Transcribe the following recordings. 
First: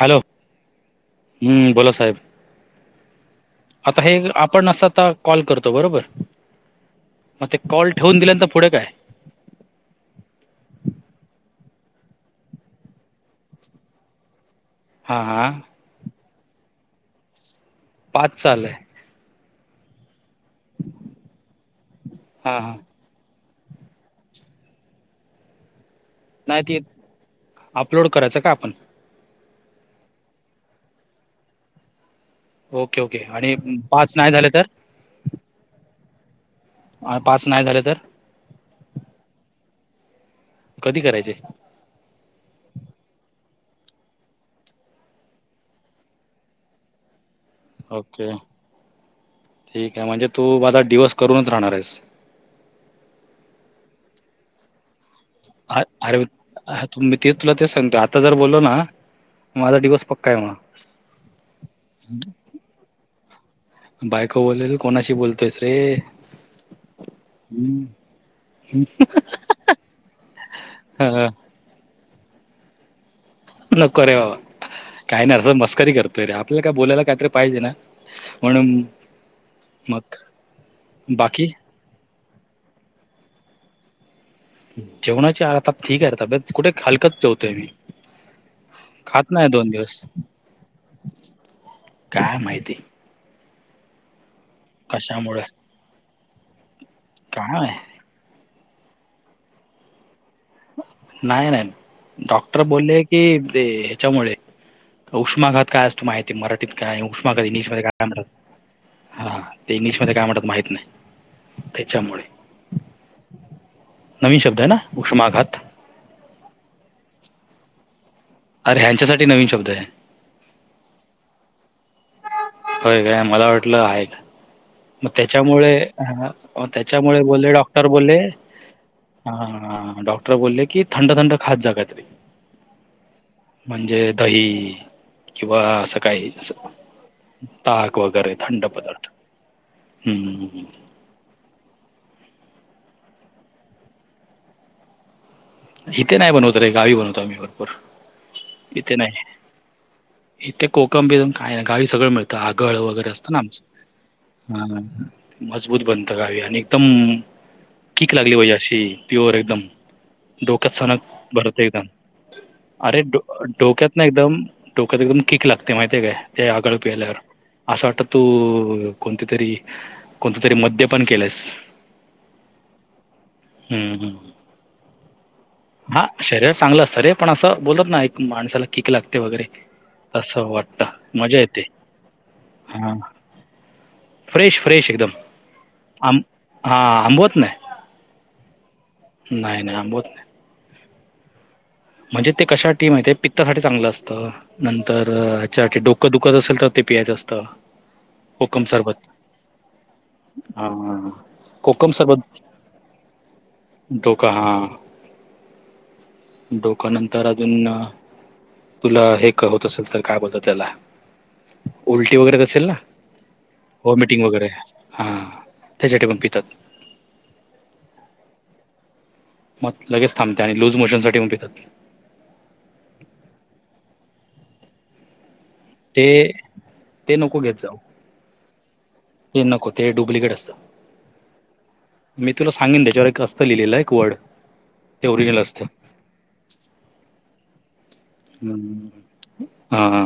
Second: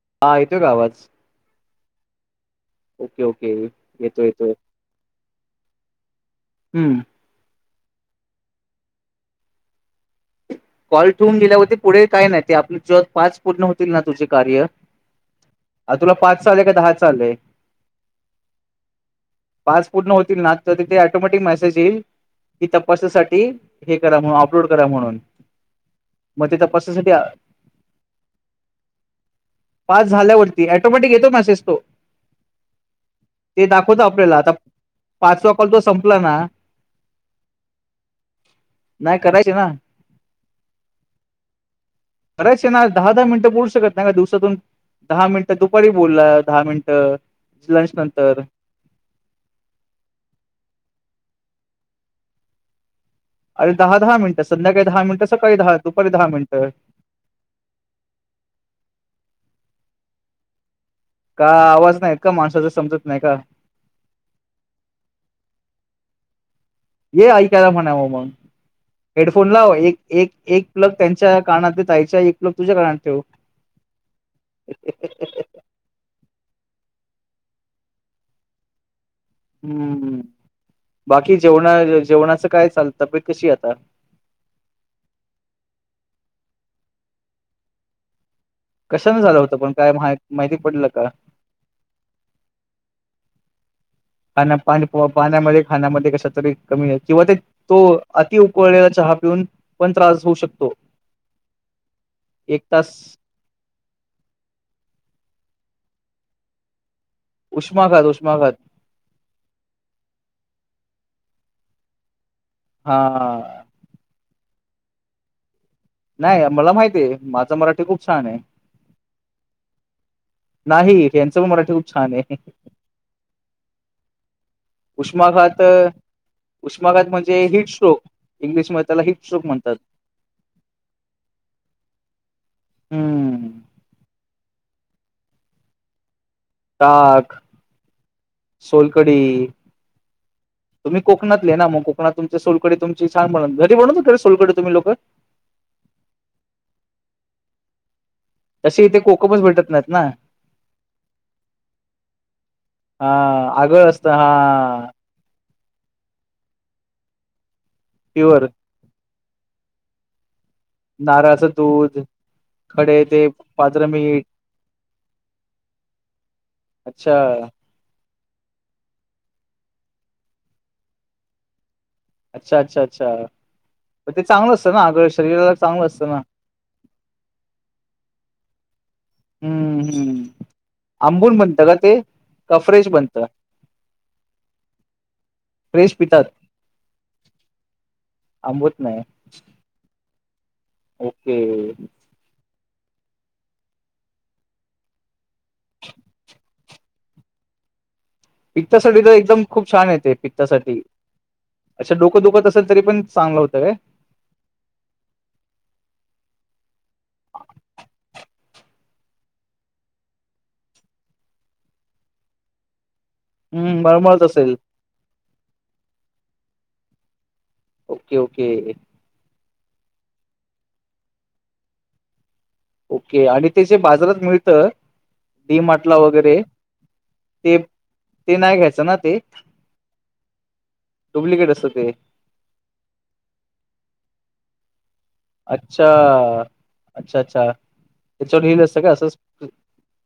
Hello हा येतोय का आवाज? हम्म बोला साहेब. ओके ओके आता हे येतोय येतोय आपण अस आता कॉल करतो बरोबर हम्म. मग ते.? कॉल ठेवून दिल्यानंतर पुढे काय.? कॉल ठेवून दिेल्यावरती पुढे काय नाही ते आपले ज पाच पूर्ण होतील ना तुझे कार्य. हा -हा. आता तुला पाच आलाय का दहाच अलाय. पाचच आलय पाच पूर्ण होतील ना तर तिथे अटोमॅटिक मेसेज येईल हां कि हां तपासासाठी हे करा म्हणून अपलोड करा म्हणून [unintelligible] मग ते नाही त तपासासाठी अपलोड करायचं का आपण. पाच झाल्यावरती ऍटोमॅटिक येतो मेसेज तो. ओके ओके आणि ते दाखवत पाच नाही आपल्याला झाले आता तर पाचवा कॉल तो संपला ना. पाच नाही झाले तर? कधी करायचे बरेच ना आ दहा दहा मिनटे बोलु श नाही का दिवसातून दहा मिनिटं दुपारी बोलला दहा मिनिटं लंच ओके. नंतर ठीक केय म्हणजे तू माझा डिवर्स करून राहणार हाईस. अरे, दहा -दहा मिनटात संध्याकाळी दहा मिनिटं सकाळी दहा अ दुपारी अरे दहा मिनिटं मी ते तुला तेच सांगतो. आता जर बोललो ना माझा डिओस पक्का हाय मग. का आवाज नाहीत का माणसाच समजत नाही का? बायक बोलेल कोणाशी बोलतोयस रे. ये ऐकायला हम्म. म्हणाव मग. हेडफोन लाव एक, एक, एक प्लग हा, हा. त्यांच्या कानात ताईच्या एक प्लग तुझ्या कानात ठेव. नको रे बाबा काही नाही अर् मस्करी करतोय रे आप - - आप का बोलायला काहीतरी पाहिजे ना म्हणून मग हम्म. बाकी जेवणा जेवणाचं काय चालत? तपे - - कशी आता? जेवणाची आ आता ठीक आहे तबेत कुठे हलकत जेवतोय मी. कशानं खात झालं नाही होतं दोन पण काय दिवस, माहि माहिती पडलं का काय माहिती. ख पाणी कशामुळे पाण्यामध्ये खाण्यामध्ये कशातरी कमी आहे किंवा ते काय तो अति - - कोळळेला चहा पिऊन पण त्रास होऊ शकतो. नाही, नाही. एक डॉक्टर तास बोलले की ह्याच्यामुळे - - उष्माघात काय असतो माहिती मराठीत काय उष्मा क इंग्लिश मध्ये उष्माघात काय म्हणतात उष्माघात हा ते इंग्लिश मध्ये काय म्हणतात माह नाही. त्याच्यामुळे हा. तय ना उष्माघात. नाही. मला माहितीए. माझं मराठी खूप छान ये. अरे ह्यांच्यासाठी नवीन शब्द आहे नाही. यांच पण मराठी खूप छानये. होय काय. मला वाटलं आहे काय. मग उष्माघात त्याच्यामुळे, उष्माघात त्याच्यामुळे म्हणजे बोले हिट डॉक्टर स्ट्रोक बोलले इंग्लिशमध्ये त्याला हिट ह स्ट्रोक म्हणतात. हा डॉक्टर बोलले की थंड थंड खात जा काहितरी. हम्म म्हणजे दही किंवा असं काही - - ताक, थंड पदार्थ. सोलकडी. हम्म. तुम्ही कोकणातले ना मग कोकणातून - - सोलकडी तुमची छान बन घरी बनवता कारे सोलकडी तुम्ही लोक? इथे नाही बनवत रे गावी बनवतो. आमी भरपूर. तसे इथे कोकमच भेटत नाहीत ना. इथे कोकम बीजन काय नाही गावी सगळं मिळतं आगळ हा वगैरे असतं ना आगळ असतं आमचं. हा मजबूत बनतं गावी आणि एकदम कीक लागली प्युअर म्हजे अशी प्युअर एकदम डोक्यात सनक नारळाचं भरते एकदम. दूध. अरे खडे ते पांढरं डोक्यात ना मीठ एकदम डोक्यात एकदम कीक लागते माहितीय काय ते आगळ अच्छा पियल्यावर. असं वाटतं तू कोणती तरी, कोणते तरी मद्य पण केलायस. अच्छा, अच्छा, अच्छा. ते हम्म. चांगलं असतं ना आगळ शरीराला चांगलं हा असतं ना शरीर चांगलं असत रे पण असं बोलत ना एक माणसाला ठिक लागते वगैरे हम्म हम्म असं वाटत मजा येते. कफरेश हा बनत. फ्रेश फ्रेश एकदम आम हा आंबवत नाही. अंबवत नाही. नाही नाही आबवत नाही. ओके म्हणजे ते कशासाठीी माहितीय पित्तासाठी चांगलं असतं नंतर हच्यासाठी डोकं दुखत असेल तर. ते प्यायच असत. पित्तासाठी तर एकदम खूप छान येते हा पित्तासाठी कोकम अच्छा डोकं सरबत दुखत असेल तरी पण चांगलं होतं काय? डोका डोका् नंतर अजून न तुला हे होत असेल तर काय बोल त्याला उलटी वगैरे असेल ना.. हम्म मळमळत व्हॉमिटिंग वगैरे असेल हा त्याच्या पण पितात.. ओके ओके. मग लगेच थांबते आणि लूज मोशन साठी म पितात ओके आणि ते जे बाजारात मिळत. डीमाटला ते वगैरे नको घेत ते जाऊ ते नाही घयच. ते नको ते डुप्लिकेट असत. डुप्लिकेट असतं ते मी तुला सांगेन त्याच्यावर एक असतं लिहिलेलं एक वड अच्छा अच्छा अच्छा! त्याच्यावर लिहिलं असतं का असंच हम् हा हा.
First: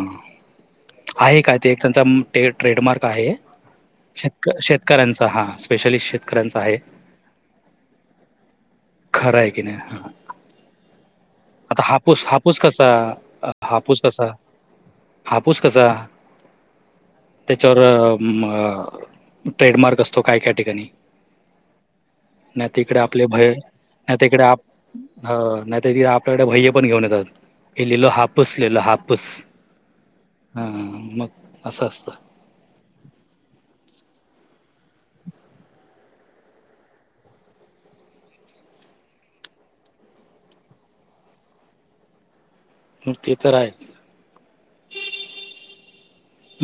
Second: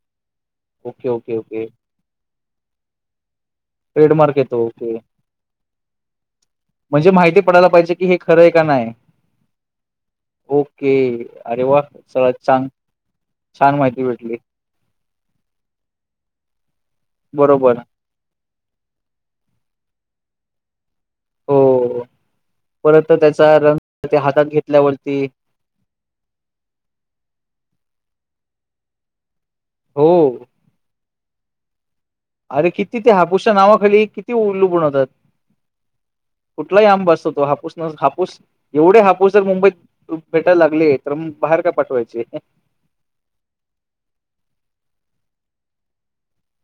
ओके ओके आहे काय ओके ते त्यांचा ट्रेडमार्क आहे. ट्रेडमार्क शेत येतो ओके. शेतकऱ्यांचा हा स्पेशलिस्ट शेतकऱ्यांचा आहे. म्हणजे माहिती पडायला पाहिजे की हे खरं आहे का नाही. खरा आहे क नाही हां. ओके. अरे वाह! आता हापूस चला हापूस छान कसा छान हापूस माहिती कसा. भेटली. हापूस कसा. बरोबर. त्याच्यावर अ ट्रेडमार्क असतो काय काय ठिकाणी. हो. नाही तकडे परत आपले भय त्याचा रंग नाही ते तकडे हातात आप घेतल्यावरती नाही तडे आपल्याकडे भय ते पण घेऊन येतात हे हो. [unintelligible] असं असतं. अरे किती ते हापूसच्या नावाखाली किती उलुबनवतात. कुठलाही आमब बसतो हापूस हापूस एवढे हापूस जर मुंबईत भेटायला लागले तर. बाहेर का पाठवायचे. मग ते तर आहे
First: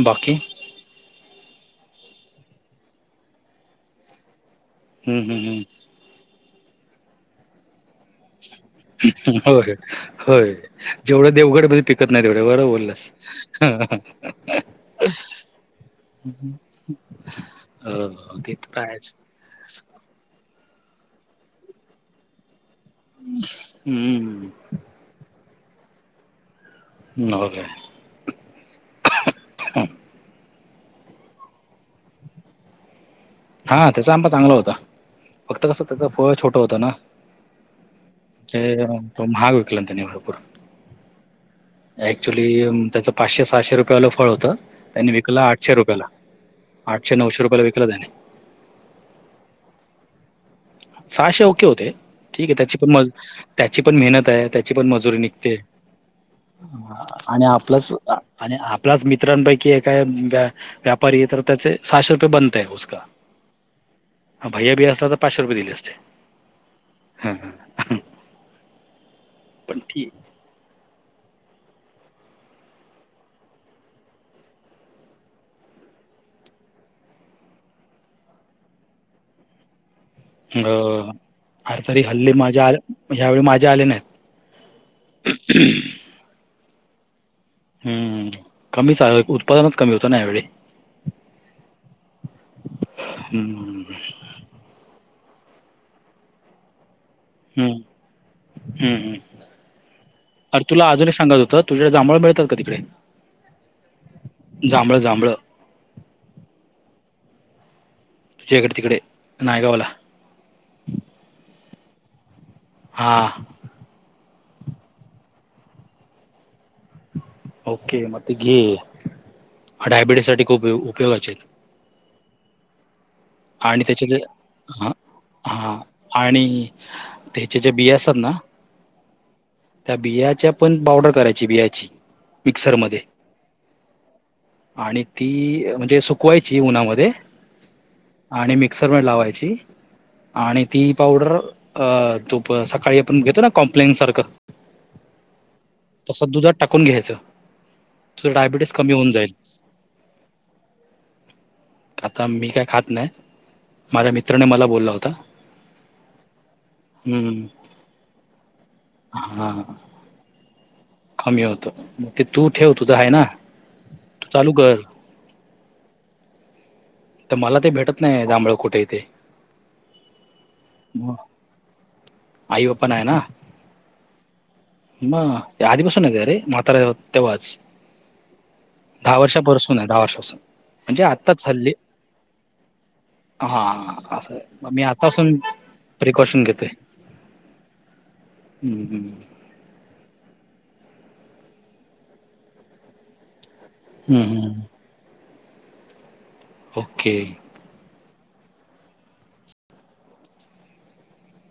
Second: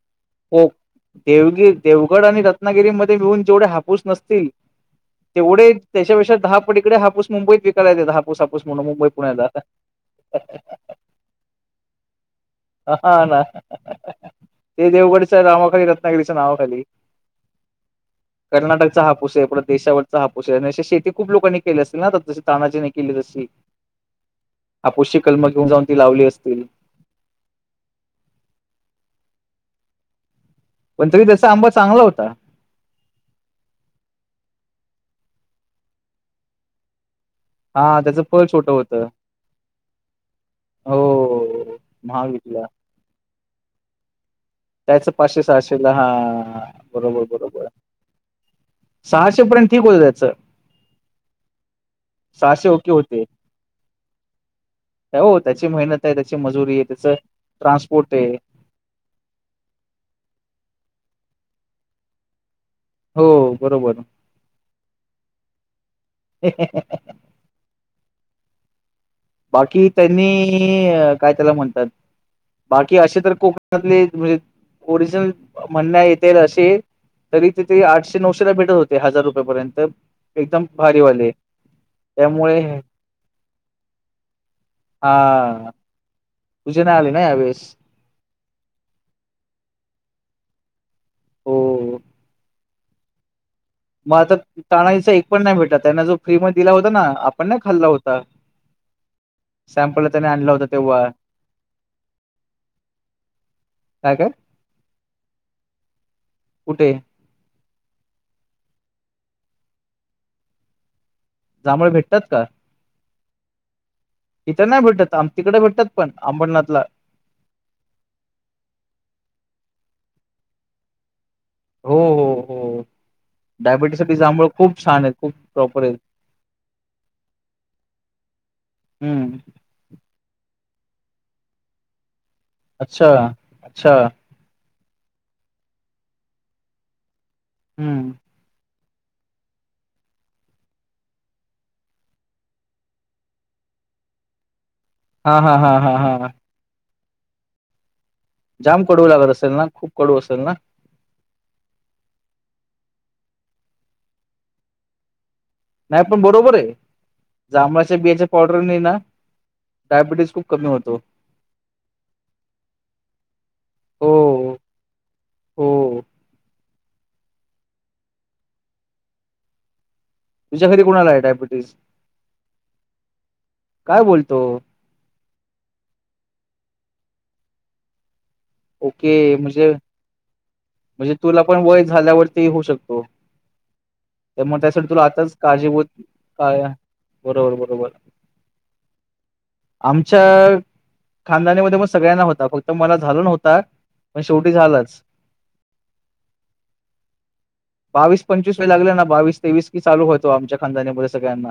बाकी. देवगि देवगड आणि रत्नागिरीमध्येध्ये मिळून जेवढे हापूस नसतील. हम्म हम्म तेवढे त्याच्यापेक्षा दहा पडीकडे हापूस मुंबईत विकायला येते दहापूस आपण. होय होय जेवढं देवगडमध्ये पिकत नाही तेवढ बरं बोललंस. हां हा ना. हा. ते देवगडच्या नावाखाली रत्नागिरीच्या नावाखाली. हो ते तर कर्नाटकचा आहेच हापूसे, पुढ देशावरचा हापूसे. अन अशे शेती खूप लोकांनी के असतील ना. जस तानाजीने केली तशी, हम्म आपोशी कलम घेऊन जाऊन ती लावली असतील. नव्ह का? पण तरी त्याचा आंबा चांगला होता. हा त्याचा आंबा चांगला होता, फक्त कस त्याच फळ छोटं होतं ना. हा त्याचं फळ छोटं होतं महाग विकलाना त्याने भरपूर. हो महाग ऍक्च्युली विकला त्याच पाचशे सहाशे रुपयाेला फळ होत, त्याच त्यांनी विकलं पाचशे आठशे सहाशेला रुपयाला, हा आठशे बरोबर नऊशे रुपयाला बरोबर विकलं त्याने. सहाशे पर्यंत ठीक होत त्याचं. सहाशे ओके होते. ठीके सहाशे त्याची ओके पण होते त्याची पण मेहनते, त्याची पण मजुरी हो निघते. त्याची मेहनत आहे त्याची मजुरी आहे त्याच आणि आपलंच, ट्रान्सपोर्ट आहे आणि आपलाच मित्रांपैकी एक काय व्यापारीये तर त्याचे सहाशे रुपये बंद उसका, हो बरोबर भैया भी असला त पाचशे रुपये दिले ह ह. बाकी त्यांनी काय त्याला म्हणतात. बाकी असे तर कोकणातले म्हणजे ओरिजिनल म्हणण्यात येतील असे, तरी तिथे, आठशे-नऊशे ला भेटत होते, हजार रुपये पर्यंत. अ आरे तरी हल्ली त्यामुळे माझे ह्यावेेळी माझे आले नाहीत. हा तुझे नाही आले ना, ह्यावेळी. हम्म कमीच आहे, उत्पादनच कमी होतं ना यावेळी. हो. हम्म. मग आता ताणाईच एक पण नाही भेटत आहे जो फ्री मध्ये दिला होता ना आपण नाही हम्म खाल्ला हम्म होता हम्म सॅम्पलला त्याने आणला अरे होता तुला तेव्हा अजुन एक सांगत होतं तुझ्या कडे जांभळ मिळतात का तिकडे काय काय जांभळं-जांभळं कुठे तुझ्याकडे तिकडे नायगावला जांभळ भेटतात का हा इथ नाही भेटत आम तिकडे भेटतात पण अंबरनाथला ओके मग ते घे डायबिटीस साठी खूप उपयोगाचे आहेत हो-हो-हो आणि त्याचे जे हं हा प्रॉपर आहेत आणि त्याचे जे बिया असतात ना हम्म त्या बियाच्या पण पावडर करायची बियाची मिक्सरमध्ये अच्छा- अच्छा आणि ती म्हणजे सुकवायची उन्हामध्ये हम्म आणि मिक्सर मध्ये लावायची आणि ती पावडर अ तो सकाळी आपण घेतो ना कॉम्प्लेन सारखं हा हा हा हा हा तसं दुधात टाकून घ्यायचं तुझं डायबिटीस जाम कमी कडू होऊन जाईल लागत असेल ना खूप कडू असेल ना आता मी काय खात नाही माझ्या मित्राने मला बोलला होता नाही पण बरोबर आहे हम्म जांभळाच्या बियाच्या पावडरने ना हां डायबिटीज खूप कमी होतो कमी होत ते तू ठेव तुझं आहे ना हो तू चालू कर हो तर मला ते भेटत नाही जांभळ कुठे आहे तेे तुझ्या घरी कोणाला आहे डायबेटीस आई पप्पा ना आहे ना बोलतो म आधी पासून आहे कारे म्हातारे आहे तेव्हाच दहा ओके वर्षा म्हणजे पासून आहे दहा वर्षा पासून म्हणजे आत्ताच हल्ली झाल्या वरती होऊ शकतो हा असं आहे त्या मग मी त्यासाठी तुला आतापासून आताच काळजीभुत प्रिकॉशन घेतोय बरोबर- बरोबर हम्म, हम्म. आमच्या खानदाणा मध्ये मग सगळ्यांना होता फक्त मला झाला नव्हता पण हम्म, शेवटी हम्म. झालंच ओके बावीस -पंचवीस वय लागले ना बावीस- तेवीस की चालू होतो आमच्या खानदाणा मध्ये सगळ्यांना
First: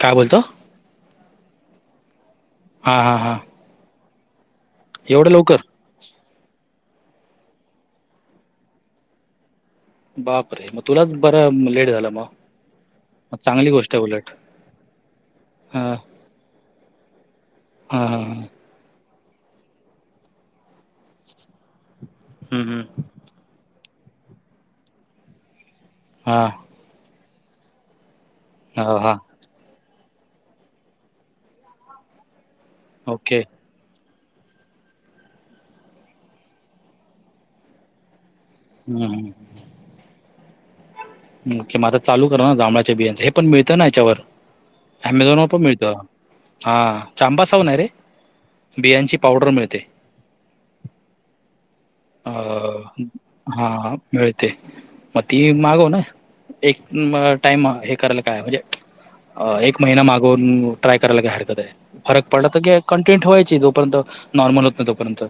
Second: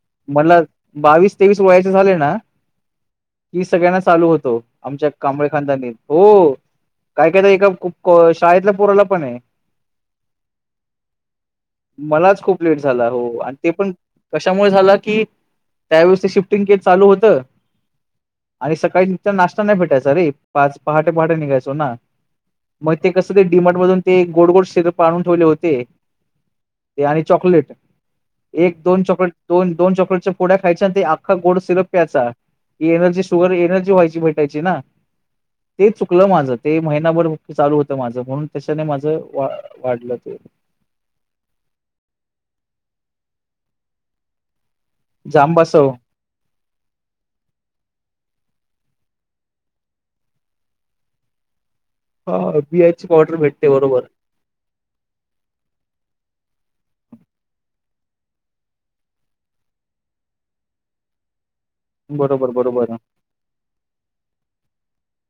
काय बोलतो म्हणला बावीस तेवीस वयाचे झाले ना हा हा हा की सगळ्यांना चालू होतो आमच्या एवढं कांबळे लवकर खानद्यानी हो काय कायता एका शाळेतला पोराला पण आहे बापरे मग तुलाच बरं लेट झालं मग मलाच खूप लेट झाला हो मग आणि ते चांगली पण गोष्ट आहे उलट कशामुळे झाला की हा त्या व्यळेथ शिफ्टिंग केट चालू होतं हा ह च्या नाश्ता नाही भेटायचा रे पाच पहाटे पहाटे निघायचो ना हा मग ते कस ते डीम मधून ते गोड गोड शष्र पाळून ठेवले होते हा ते आणि चॉकलेट एक हा दोन हा चॉकलेट दोन दोन चॉकलेट गोड्या खायच्या ते अख गोड सिरप प्याचा एनर्जी ओके शुगर एनर्जी व्हायची भे ते चुकलं माझ ते महिभर चालू होत माझ म्हणून त्याच्याने माझं हम्म वा वाढलं ते किं म आता चालू करा ना जांभळाच्या बियांच हे पण मिळतं ना याच्यावर अमेझॉनवर पण मिळत जांबासव हा चांबा साह नाही आहे रे बियांची पावडर मिळते [unintelligible] अ हा बियाची पावडर भेटते हा बरोबर मिळते मग ती मागव ना एक टाइम एक करायला काय म्हणजे एक महिना मागवून ट्राय करायला काय हरकत आहे फरक पडला बरोबर तर की बरोबर कंटेंट ववायची जोपर्यंत नॉर्मल होत नाही तोपर्यंत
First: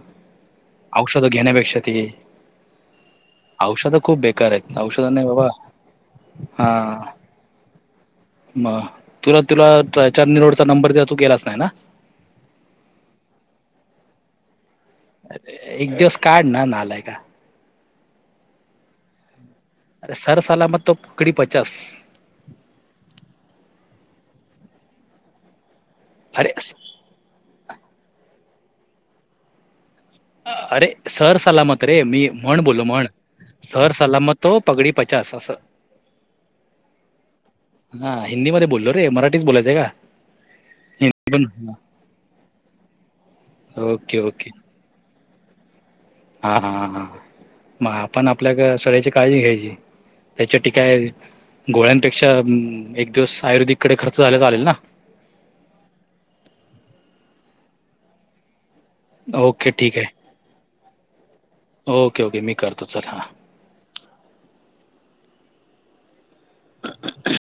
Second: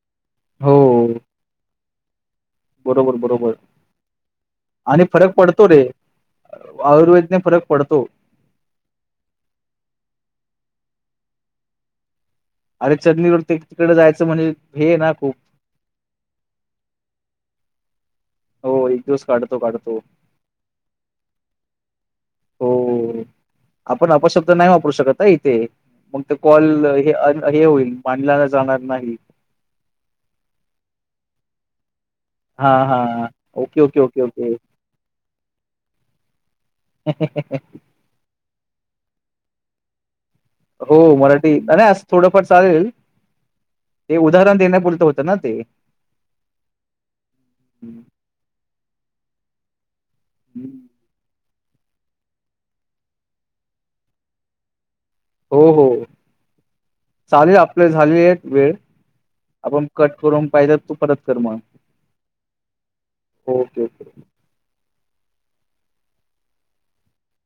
हो औषध घ घेण्या अपेक्षा त बरोबर बरोबर औषधं खूप बेकार आहेत औषध आणि नाही फरक बाबा पडतो रे हा आयुर्वेदने फरक पडतो मग तुला तुला चनी रोडचा नंबर देत तू केलाच नाही ना अरे चटणीवर तिकडे जायचं म्हणजे हे आहे ना खूप अर एक दिवस काढ ना नालायका हो एक दिवस काढत तो अरे सर सलामत तो पकडी पचास हो तै पण अपशब्द नाही वापरू शकत इथे मग ते अरे कॉल होईल मानला जाणार नाही अरे सर सलामत रे मी म्हण हा बोलो हा म्हण ओके सर ओके ओके सलामत ओके पगडी पचास अस हा हिंदी मध्ये बोललो रे मराठीच बोलायचंय का हो हिंदी मराठी पण नाही आ थोडंफार चालेल ते ओके ओके उदाहरण देण्या बोलत होत ना ते हा हा हां मग आपण आपल्या शरीराची काळजी घ्यायची त्याच्याी काय गोळ्यांपेक्षा एक दिवस आयुर्वेदिक कडे खर्च झाला चालेल ना हो हो चालेल आपले झाले एक वेळ ओके आपण ठीक कट आहे करून पाहिजे तू परत कर मग ओके ओके मी करतो चल हा ओके ओके. [unintelligible]